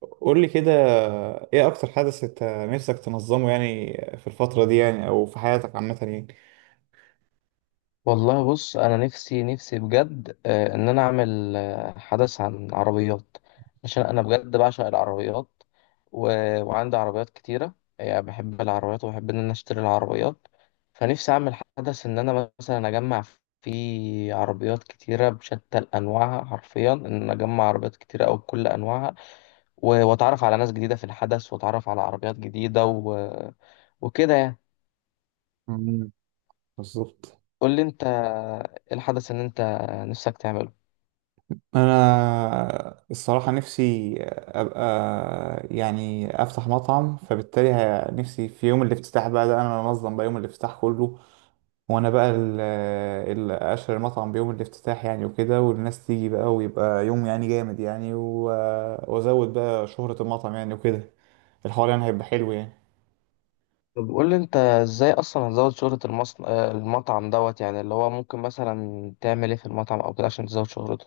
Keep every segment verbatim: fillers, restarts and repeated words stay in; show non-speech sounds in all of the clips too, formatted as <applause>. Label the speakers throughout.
Speaker 1: قول لي كده. ايه اكتر حدث انت نفسك تنظمه يعني في الفترة دي يعني او في حياتك عامة يعني؟
Speaker 2: والله بص انا نفسي نفسي بجد، آه، ان انا اعمل، آه، حدث عن عربيات عشان انا بجد بعشق العربيات. و... وعندي عربيات كتيره، يعني بحب العربيات وبحب ان انا اشتري العربيات. فنفسي اعمل حدث ان انا مثلا اجمع فيه عربيات كتيره بشتى انواعها، حرفيا ان أنا اجمع عربيات كتيره او بكل انواعها. و... واتعرف على ناس جديده في الحدث واتعرف على عربيات جديده و... وكده يعني.
Speaker 1: مم. بالظبط.
Speaker 2: قول لي انت إيه الحدث ان انت نفسك تعمله؟
Speaker 1: انا الصراحة نفسي ابقى يعني افتح مطعم فبالتالي ه- نفسي في يوم الافتتاح بقى ده انا انظم بقى يوم الافتتاح كله. وانا بقى اللي اشهر المطعم بيوم الافتتاح يعني وكده والناس تيجي بقى ويبقى يوم يعني جامد يعني و- وازود بقى شهرة المطعم يعني وكده. الحوار يعني هيبقى حلو يعني.
Speaker 2: طب قول لي انت ازاي اصلا هتزود شهرة المصن... آه، المطعم دوت، يعني اللي هو ممكن مثلا تعمل ايه في المطعم او كده عشان تزود شهرته.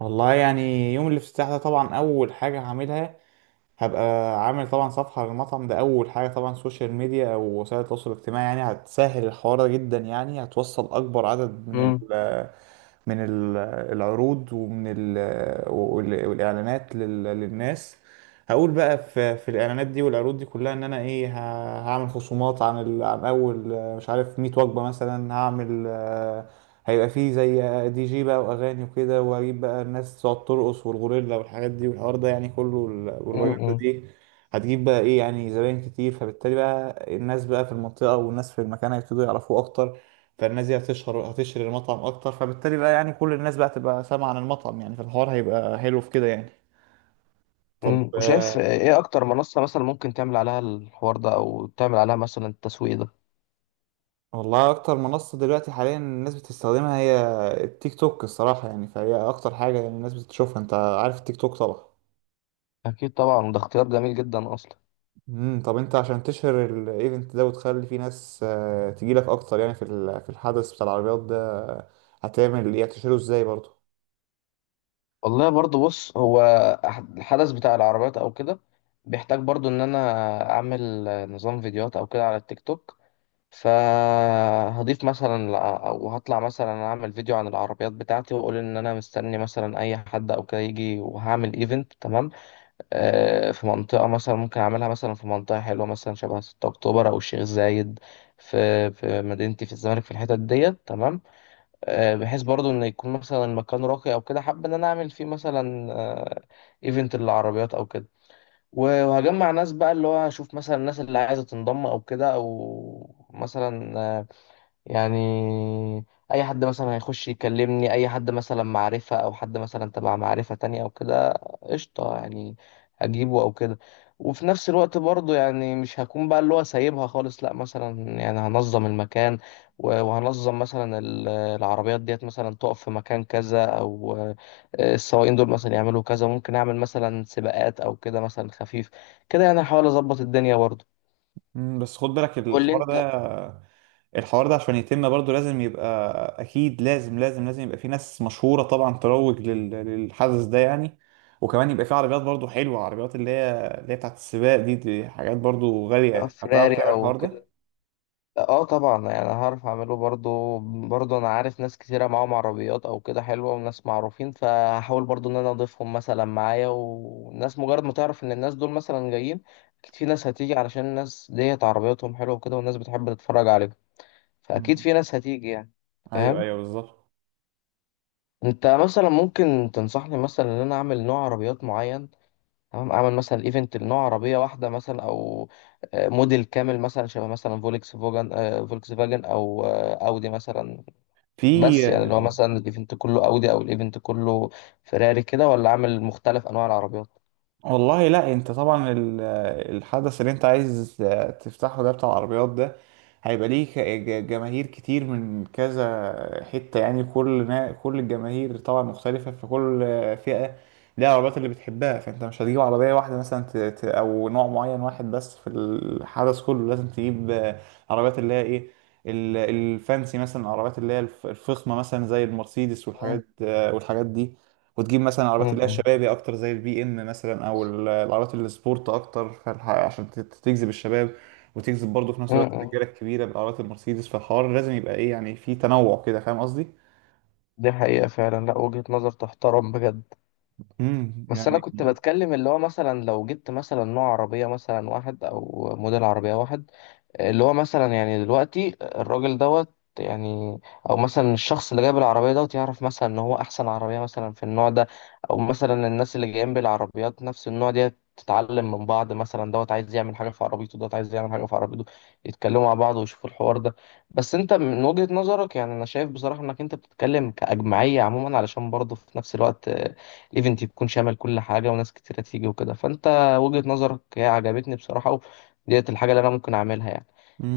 Speaker 1: والله يعني يوم الافتتاح ده طبعا اول حاجه هعملها. هبقى عامل طبعا صفحه للمطعم ده اول حاجه طبعا سوشيال ميديا او وسائل التواصل الاجتماعي يعني هتسهل الحوار ده جدا يعني هتوصل اكبر عدد من
Speaker 2: امم.
Speaker 1: ال من ال- العروض ومن ال وال- والاعلانات لل- للناس. هقول بقى في في الاعلانات دي والعروض دي كلها ان انا ايه ه- هعمل خصومات عن ال- عن اول آه، مش عارف ميت وجبه مثلا هعمل. هيبقى فيه زي دي جي بقى واغاني وكده واجيب بقى الناس تقعد ترقص والغوريلا والحاجات دي والحوار ده يعني كله البروباجندا
Speaker 2: امم.
Speaker 1: دي. هتجيب بقى ايه يعني زباين كتير فبالتالي بقى الناس بقى في المنطقة والناس في المكان هيبتدوا يعرفوه اكتر. فالناس دي هتشهر هتشهر المطعم اكتر فبالتالي بقى يعني كل الناس بقى تبقى سامعة عن المطعم يعني فالحوار هيبقى حلو في كده يعني. طب
Speaker 2: امم. وشايف
Speaker 1: آه،
Speaker 2: ايه اكتر منصة مثلا ممكن تعمل عليها الحوار ده او تعمل عليها مثلا التسويق ده؟
Speaker 1: والله اكتر منصة دلوقتي حاليا الناس بتستخدمها هي التيك توك الصراحة يعني فهي اكتر حاجة يعني الناس بتشوفها انت عارف التيك توك طبعا.
Speaker 2: اكيد طبعا ده اختيار جميل جدا اصلا.
Speaker 1: امم طب انت عشان تشهر الايفنت ده وتخلي فيه ناس آه، تجيلك اكتر يعني في ال- في الحدث بتاع العربيات ده آه، هتعمل ايه هتشهره ازاي برضه؟
Speaker 2: والله برضو بص هو أح- الحدث بتاع العربيات او كده بيحتاج برضو ان انا اعمل نظام فيديوهات او كده على التيك توك. فهضيف مثلا لا- او هطلع مثلا اعمل فيديو عن العربيات بتاعتي واقول ان انا مستني مثلا اي حد او كده يجي وهعمل ايفنت تمام. آه، في منطقه مثلا ممكن اعملها مثلا في منطقه حلوه مثلا شبه ستة اكتوبر او الشيخ زايد، في في مدينتي في الزمالك في الحتت ديت تمام. آه، بحيث برضو ان يكون مثلا المكان راقي او كده، حابب ان انا اعمل فيه مثلا، آه، ايفنت للعربيات او كده. وهجمع ناس بقى اللي هو هشوف مثلا الناس اللي عايزه تنضم او كده، او مثلا، آه، يعني اي حد مثلا هيخش يكلمني اي حد مثلا معرفة او حد مثلا تبع معرفة تانية او كده، قشطة يعني، اجيبه او كده. وفي نفس الوقت برضو يعني مش هكون بقى اللي هو سايبها خالص، لا، مثلا يعني هنظم المكان و- وهنظم مثلا ال- العربيات ديت مثلا تقف في مكان كذا، او آه، السواقين دول مثلا يعملوا كذا، ممكن اعمل مثلا سباقات او كده مثلا خفيف كده يعني، هحاول اظبط الدنيا برضو.
Speaker 1: مم، بس خد بالك
Speaker 2: قول لي
Speaker 1: الحوار
Speaker 2: انت.
Speaker 1: ده. الحوار ده عشان يتم برضو لازم يبقى، اكيد لازم لازم لازم يبقى في ناس مشهورة طبعا تروج لل- للحدث ده يعني. وكمان يبقى في عربيات برضو حلوة عربيات اللي هي اللي هي بتاعت السباق دي. دي حاجات برضو غالية هتعرف
Speaker 2: فراري
Speaker 1: تعمل
Speaker 2: او
Speaker 1: الحوار ده.
Speaker 2: كده. اه طبعا يعني هعرف اعمله برضو. برضو انا عارف ناس كتيرة معاهم عربيات او كده حلوة وناس معروفين، فهحاول برضو ان انا اضيفهم مثلا معايا، والناس مجرد ما تعرف ان الناس دول مثلا جايين، اكيد في ناس هتيجي علشان الناس ديت عربياتهم حلوة وكده، والناس بتحب تتفرج عليهم، فاكيد
Speaker 1: مم.
Speaker 2: في ناس هتيجي يعني.
Speaker 1: ايوه،
Speaker 2: فاهم.
Speaker 1: ايوه، بالظبط.
Speaker 2: انت مثلا ممكن تنصحني مثلا ان انا اعمل نوع عربيات معين؟ تمام، اعمل مثلا ايفنت لنوع عربية واحدة مثلا، او آه، موديل كامل مثلا شبه مثلا فولكس فوجن، آه، فولكس فاجن، او آه، اودي مثلا. بس يعني
Speaker 1: في
Speaker 2: اللي هو مثلا الايفنت كله اودي او الايفنت كله فيراري كده، ولا عامل مختلف انواع العربيات؟
Speaker 1: والله لا انت طبعا ال- الحدث اللي انت عايز تفتحه ده بتاع العربيات ده هيبقى ليه ك- ج- جماهير كتير من كذا حتة يعني كل نا- كل الجماهير طبعا مختلفة فكل فئة ليها العربيات اللي بتحبها. فانت مش هتجيب عربية واحدة مثلا ت- ت- او نوع معين واحد بس في الحدث كله لازم تجيب عربيات اللي هي ايه ال- الفانسي مثلا العربيات اللي هي الف- الفخمة مثلا زي المرسيدس
Speaker 2: مم.
Speaker 1: والحاجات والحاجات دي. وتجيب مثلا العربيات اللي هي
Speaker 2: مم.
Speaker 1: الشبابي اكتر زي البي ام مثلا او ال- العربيات السبورت اكتر فالح- عشان ت- تجذب الشباب، وتجذب برضه في نفس الوقت
Speaker 2: مم.
Speaker 1: الرجاله الكبيره بالعربيات المرسيدس فالحوار لازم يبقى ايه يعني في تنوع كده. فاهم قصدي؟
Speaker 2: دي حقيقة فعلا، لا وجهة نظر تحترم بجد.
Speaker 1: امم
Speaker 2: بس أنا كنت
Speaker 1: يعني.
Speaker 2: بتكلم اللي هو مثلا لو جبت مثلا نوع عربية مثلا واحد أو موديل عربية واحد، اللي هو مثلا يعني دلوقتي الراجل دوت يعني، او مثلا الشخص اللي جايب العربيه دوت يعرف مثلا ان هو احسن عربيه مثلا في النوع ده، او مثلا الناس اللي جايين بالعربيات نفس النوع ديت تتعلم من بعض، مثلا دوت عايز يعمل حاجه في عربيته، دوت عايز يعمل حاجه في عربيته، يتكلموا مع بعض ويشوفوا الحوار ده. بس انت من وجهه نظرك يعني انا شايف بصراحه انك انت بتتكلم كاجمعيه عموما، علشان برضه في نفس الوقت آه، الايفنت يكون شامل كل حاجه وناس كتيره تيجي وكده، فانت وجهه نظرك هي عجبتني بصراحه، وديت الحاجه اللي انا ممكن اعملها يعني.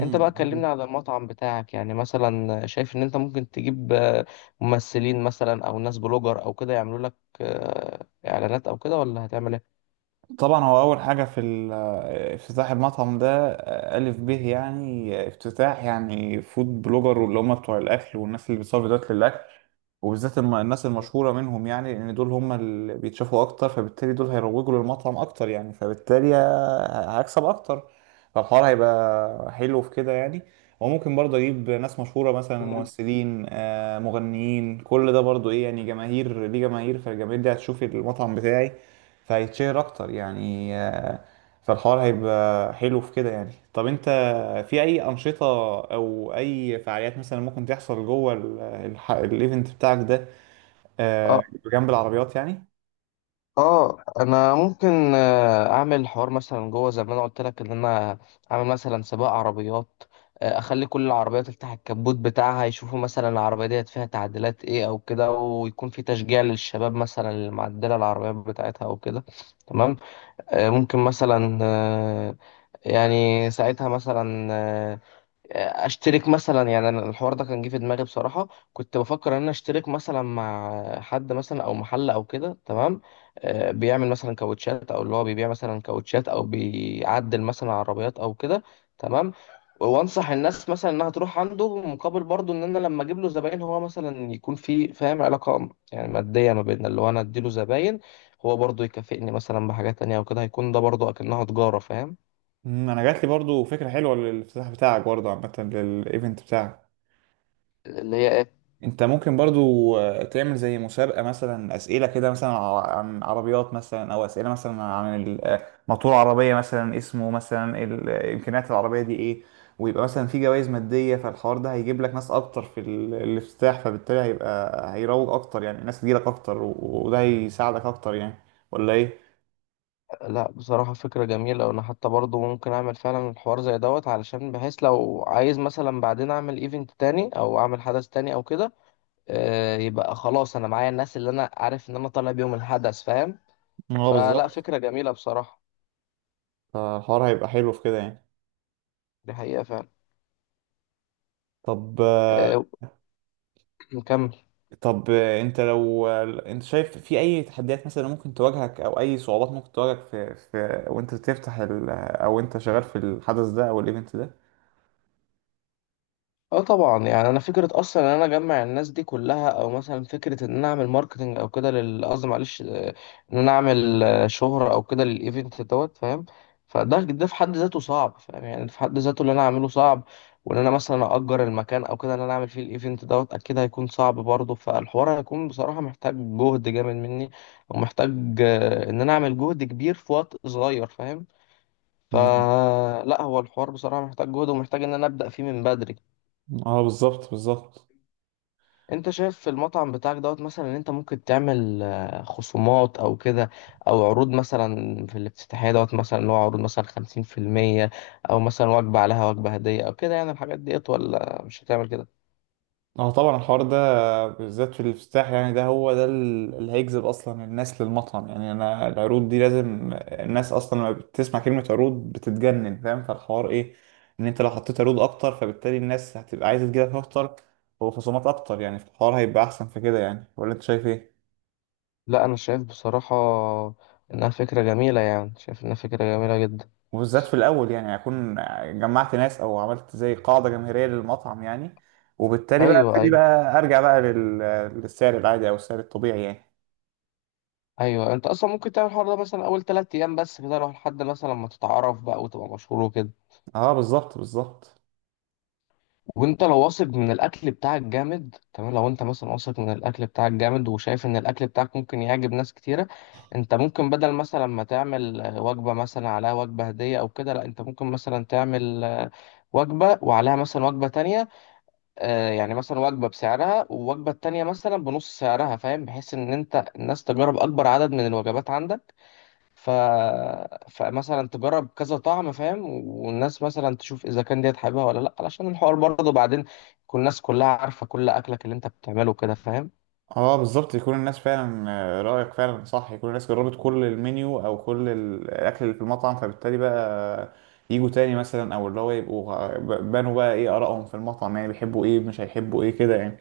Speaker 2: انت بقى كلمنا على المطعم بتاعك، يعني مثلا شايف ان انت ممكن تجيب آه، ممثلين مثلا او ناس بلوجر او كده يعملوا لك آه، اعلانات او كده، ولا هتعمل ايه؟
Speaker 1: طبعا هو اول حاجه في ال- آه، افتتاح المطعم ده آه، الف به يعني آه، افتتاح يعني فود بلوجر واللي هم بتوع الاكل والناس اللي بتصور فيديوهات للاكل. وبالذات الم- الناس المشهوره منهم يعني لان دول هم اللي بيتشافوا اكتر فبالتالي دول هيروجوا للمطعم اكتر يعني فبالتالي ه- هكسب اكتر. فالحوار هيبقى حلو في كده يعني. وممكن برضه اجيب ناس مشهوره مثلا
Speaker 2: مم.
Speaker 1: ممثلين آه، مغنيين كل ده برضه ايه يعني جماهير ليه جماهير فالجماهير دي هتشوف المطعم بتاعي فهيتشهر اكتر يعني آه، فالحوار هيبقى حلو في كده يعني. طب انت في اي انشطة او اي فعاليات مثلا ممكن تحصل جوه ال- الح- الايفنت بتاعك ده آه،
Speaker 2: اه.
Speaker 1: جنب العربيات يعني؟
Speaker 2: اه انا ممكن آه، اعمل حوار مثلا جوه زي ما انا قلت لك ان انا اعمل مثلا سباق عربيات. آه، اخلي كل العربيات تفتح الكبوت بتاعها يشوفوا مثلا العربيه ديت فيها تعديلات ايه او كده، ويكون في تشجيع للشباب مثلا اللي معدله العربيات بتاعتها او كده تمام. آه، ممكن مثلا، آه، يعني ساعتها مثلا، آه، اشترك مثلا، يعني أنا الحوار ده كان جه في دماغي بصراحه، كنت بفكر ان انا اشترك مثلا مع حد مثلا او محل او كده تمام. آه، بيعمل مثلا كاوتشات، او اللي هو بيبيع مثلا كاوتشات او بيعدل مثلا عربيات او كده تمام، وانصح الناس مثلا انها تروح عنده، مقابل برضو ان انا لما اجيب له زباين هو مثلا يكون في، فاهم، علاقه يعني ماديه ما بيننا، اللي هو انا اديله زباين هو برضو يكافئني مثلا بحاجات تانية وكده، هيكون ده برضو اكنها تجاره فاهم.
Speaker 1: مم، انا جات لي برضو فكرة حلوة للافتتاح بتاعك برضو عامة للايفنت بتاعك.
Speaker 2: اللي هي إيه؟
Speaker 1: انت ممكن برضو آه، تعمل زي مسابقة مثلا اسئلة كده مثلا ع- عن عربيات مثلا او اسئلة مثلا عن ال- آه، موتور عربية مثلا اسمه مثلا ال- آه، امكانيات العربية دي ايه. ويبقى مثلا في جوائز مادية فالحوار ده هيجيب لك ناس اكتر في ال- الافتتاح فبالتالي هيبقى هيروج اكتر يعني الناس تجيلك اكتر و- وده هيساعدك اكتر يعني، ولا ايه؟
Speaker 2: لا بصراحة فكرة جميلة، وأنا حتى برضو ممكن أعمل فعلا الحوار زي دوت، علشان بحيث لو عايز مثلا بعدين أعمل إيفنت تاني أو أعمل حدث تاني أو كده، آه، يبقى خلاص أنا معايا الناس اللي أنا عارف إن أنا طالع بيهم الحدث، فاهم.
Speaker 1: اه،
Speaker 2: فلا
Speaker 1: بالظبط.
Speaker 2: فكرة جميلة بصراحة.
Speaker 1: فالحوار هيبقى حلو في كده يعني.
Speaker 2: دي حقيقة فعلا.
Speaker 1: طب
Speaker 2: آه، <clears throat> نكمل.
Speaker 1: طب آه، انت لو آه، انت شايف في اي تحديات مثلا ممكن تواجهك او اي صعوبات ممكن تواجهك في, في وانت بتفتح ال... او انت شغال في الحدث ده او الايفنت ده؟
Speaker 2: اه طبعا يعني انا فكره اصلا ان انا اجمع الناس دي كلها، او مثلا فكره ان انا اعمل ماركتنج او كده لل، قصدي معلش، آه، ان انا اعمل آه، شهره او كده للايفنت دوت، فاهم. فده ده في حد ذاته صعب، فاهم، يعني ده في حد ذاته اللي انا اعمله صعب، وان انا مثلا اجر المكان او كده ان انا اعمل فيه الايفنت دوت اكيد هيكون صعب برضه، فالحوار هيكون بصراحه محتاج جهد جامد مني، ومحتاج آه، ان انا اعمل جهد كبير في وقت صغير، فاهم.
Speaker 1: مم.
Speaker 2: فلا هو الحوار بصراحه محتاج جهد، ومحتاج ان انا ابدا فيه من بدري.
Speaker 1: اه، بالظبط، بالظبط.
Speaker 2: انت شايف في المطعم بتاعك دوت مثلا ان انت ممكن تعمل آه، خصومات او كده، او عروض مثلا في الافتتاحية دوت مثلا اللي هو عروض مثلا خمسين في المية، او مثلا وجبة عليها وجبة هدية او كده، يعني الحاجات ديت، ولا مش هتعمل كده؟
Speaker 1: اه طبعا الحوار ده بالذات في الافتتاح يعني ده هو ده ال- اللي هيجذب اصلا الناس للمطعم يعني. انا العروض دي لازم الناس اصلا لما بتسمع كلمة عروض بتتجنن فاهم، فالحوار ايه ان انت لو حطيت عروض اكتر فبالتالي الناس هتبقى عايزة تجيلك اكتر وخصومات اكتر يعني الحوار هيبقى احسن في كده يعني، ولا انت شايف ايه؟
Speaker 2: لا انا شايف بصراحة، انها فكرة جميلة، يعني شايف انها فكرة جميلة جدا.
Speaker 1: وبالذات في الاول يعني هكون جمعت ناس او عملت زي قاعدة جماهيرية للمطعم يعني وبالتالي بقى
Speaker 2: ايوه
Speaker 1: ابتدي
Speaker 2: ايوه.
Speaker 1: بقى ارجع بقى لل- للسعر العادي او السعر الطبيعي يعني.
Speaker 2: ايوه انت اصلا ممكن تعمل الحوار ده مثلا اول ثلاث ايام بس كده لو لحد مثلا ما تتعرف بقى وتبقى مشهور وكده.
Speaker 1: اه، بالظبط، بالظبط.
Speaker 2: وانت لو واثق من الاكل بتاعك جامد تمام، لو انت مثلا واثق من الاكل بتاعك جامد وشايف ان الاكل بتاعك ممكن يعجب ناس كتيره، انت ممكن بدل مثلا ما تعمل آه، وجبه مثلا عليها وجبه هديه او كده، لا انت ممكن مثلا تعمل آه، وجبه وعليها مثلا وجبه تانية، آه، يعني مثلا وجبه بسعرها والوجبه التانية مثلا بنص سعرها، فاهم، بحيث ان انت الناس تجرب اكبر عدد من الوجبات عندك. ف... فمثلا تجرب كذا طعم، فاهم، والناس مثلا تشوف اذا كان ديت حاببها ولا لا، علشان الحوار برضه بعدين تكون الناس كلها عارفه كل اكلك اللي انت بتعمله كده، فاهم.
Speaker 1: اه بالظبط يكون الناس فعلا آه، رأيك فعلا صح، يكون الناس جربت كل المنيو او كل ال- الاكل اللي في المطعم فبالتالي بقى يجوا تاني مثلا او اللي هو يبقوا غ- بانوا بقى ايه آرائهم في المطعم يعني بيحبوا ايه مش هيحبوا ايه كده يعني.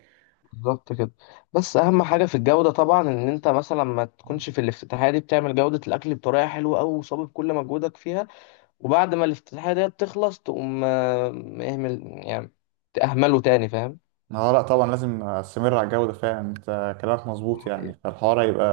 Speaker 2: بالظبط كده. بس اهم حاجه في الجوده طبعا، ان انت مثلا ما تكونش في الافتتاحيه دي بتعمل جوده الاكل بطريقه حلوه قوي وصابب كل مجهودك فيها، وبعد ما الافتتاحيه ديت تخلص تقوم آه، اهمل، يعني تأهمله تاني، فاهم.
Speaker 1: اه لا طبعا لازم استمر على الجودة فعلا، انت كلامك مظبوط يعني فالحوار هيبقى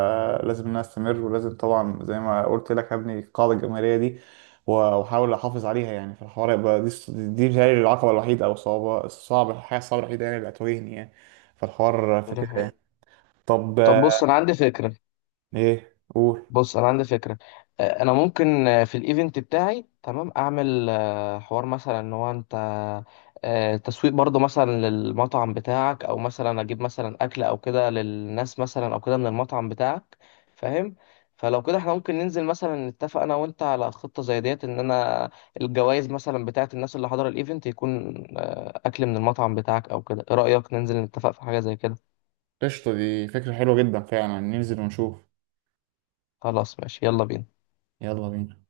Speaker 1: لازم ان انا استمر ولازم طبعا زي ما قلت لك هبني القاعدة الجماهيرية دي و- واحاول احافظ عليها يعني فالحوار هيبقى دي دي بتهيألي العقبة الوحيدة او صعبة الصعب الحاجة الصعبة الوحيدة يعني اللي هتواجهني يعني فالحوار
Speaker 2: ده
Speaker 1: فكرة
Speaker 2: حقيقي.
Speaker 1: يعني. طب
Speaker 2: طب
Speaker 1: آه،
Speaker 2: بص انا عندي فكره.
Speaker 1: ايه قول.
Speaker 2: بص انا عندي فكره، آه، انا ممكن آه، في الايفنت بتاعي تمام اعمل آه، حوار مثلا ان هو انت آه، تسويق برضو مثلا للمطعم بتاعك، او مثلا اجيب مثلا اكل او كده للناس مثلا او كده من المطعم بتاعك، فاهم. فلو كده احنا ممكن ننزل مثلا نتفق انا وانت على خطه زي ديت، ان انا الجوائز مثلا بتاعت الناس اللي حضر الايفنت يكون آه، اكل من المطعم بتاعك او كده، ايه رايك ننزل نتفق في حاجه زي كده؟
Speaker 1: قشطة، دي فكرة حلوة جدا فعلا ننزل ونشوف.
Speaker 2: خلاص ماشي يلا بينا.
Speaker 1: يلا بينا.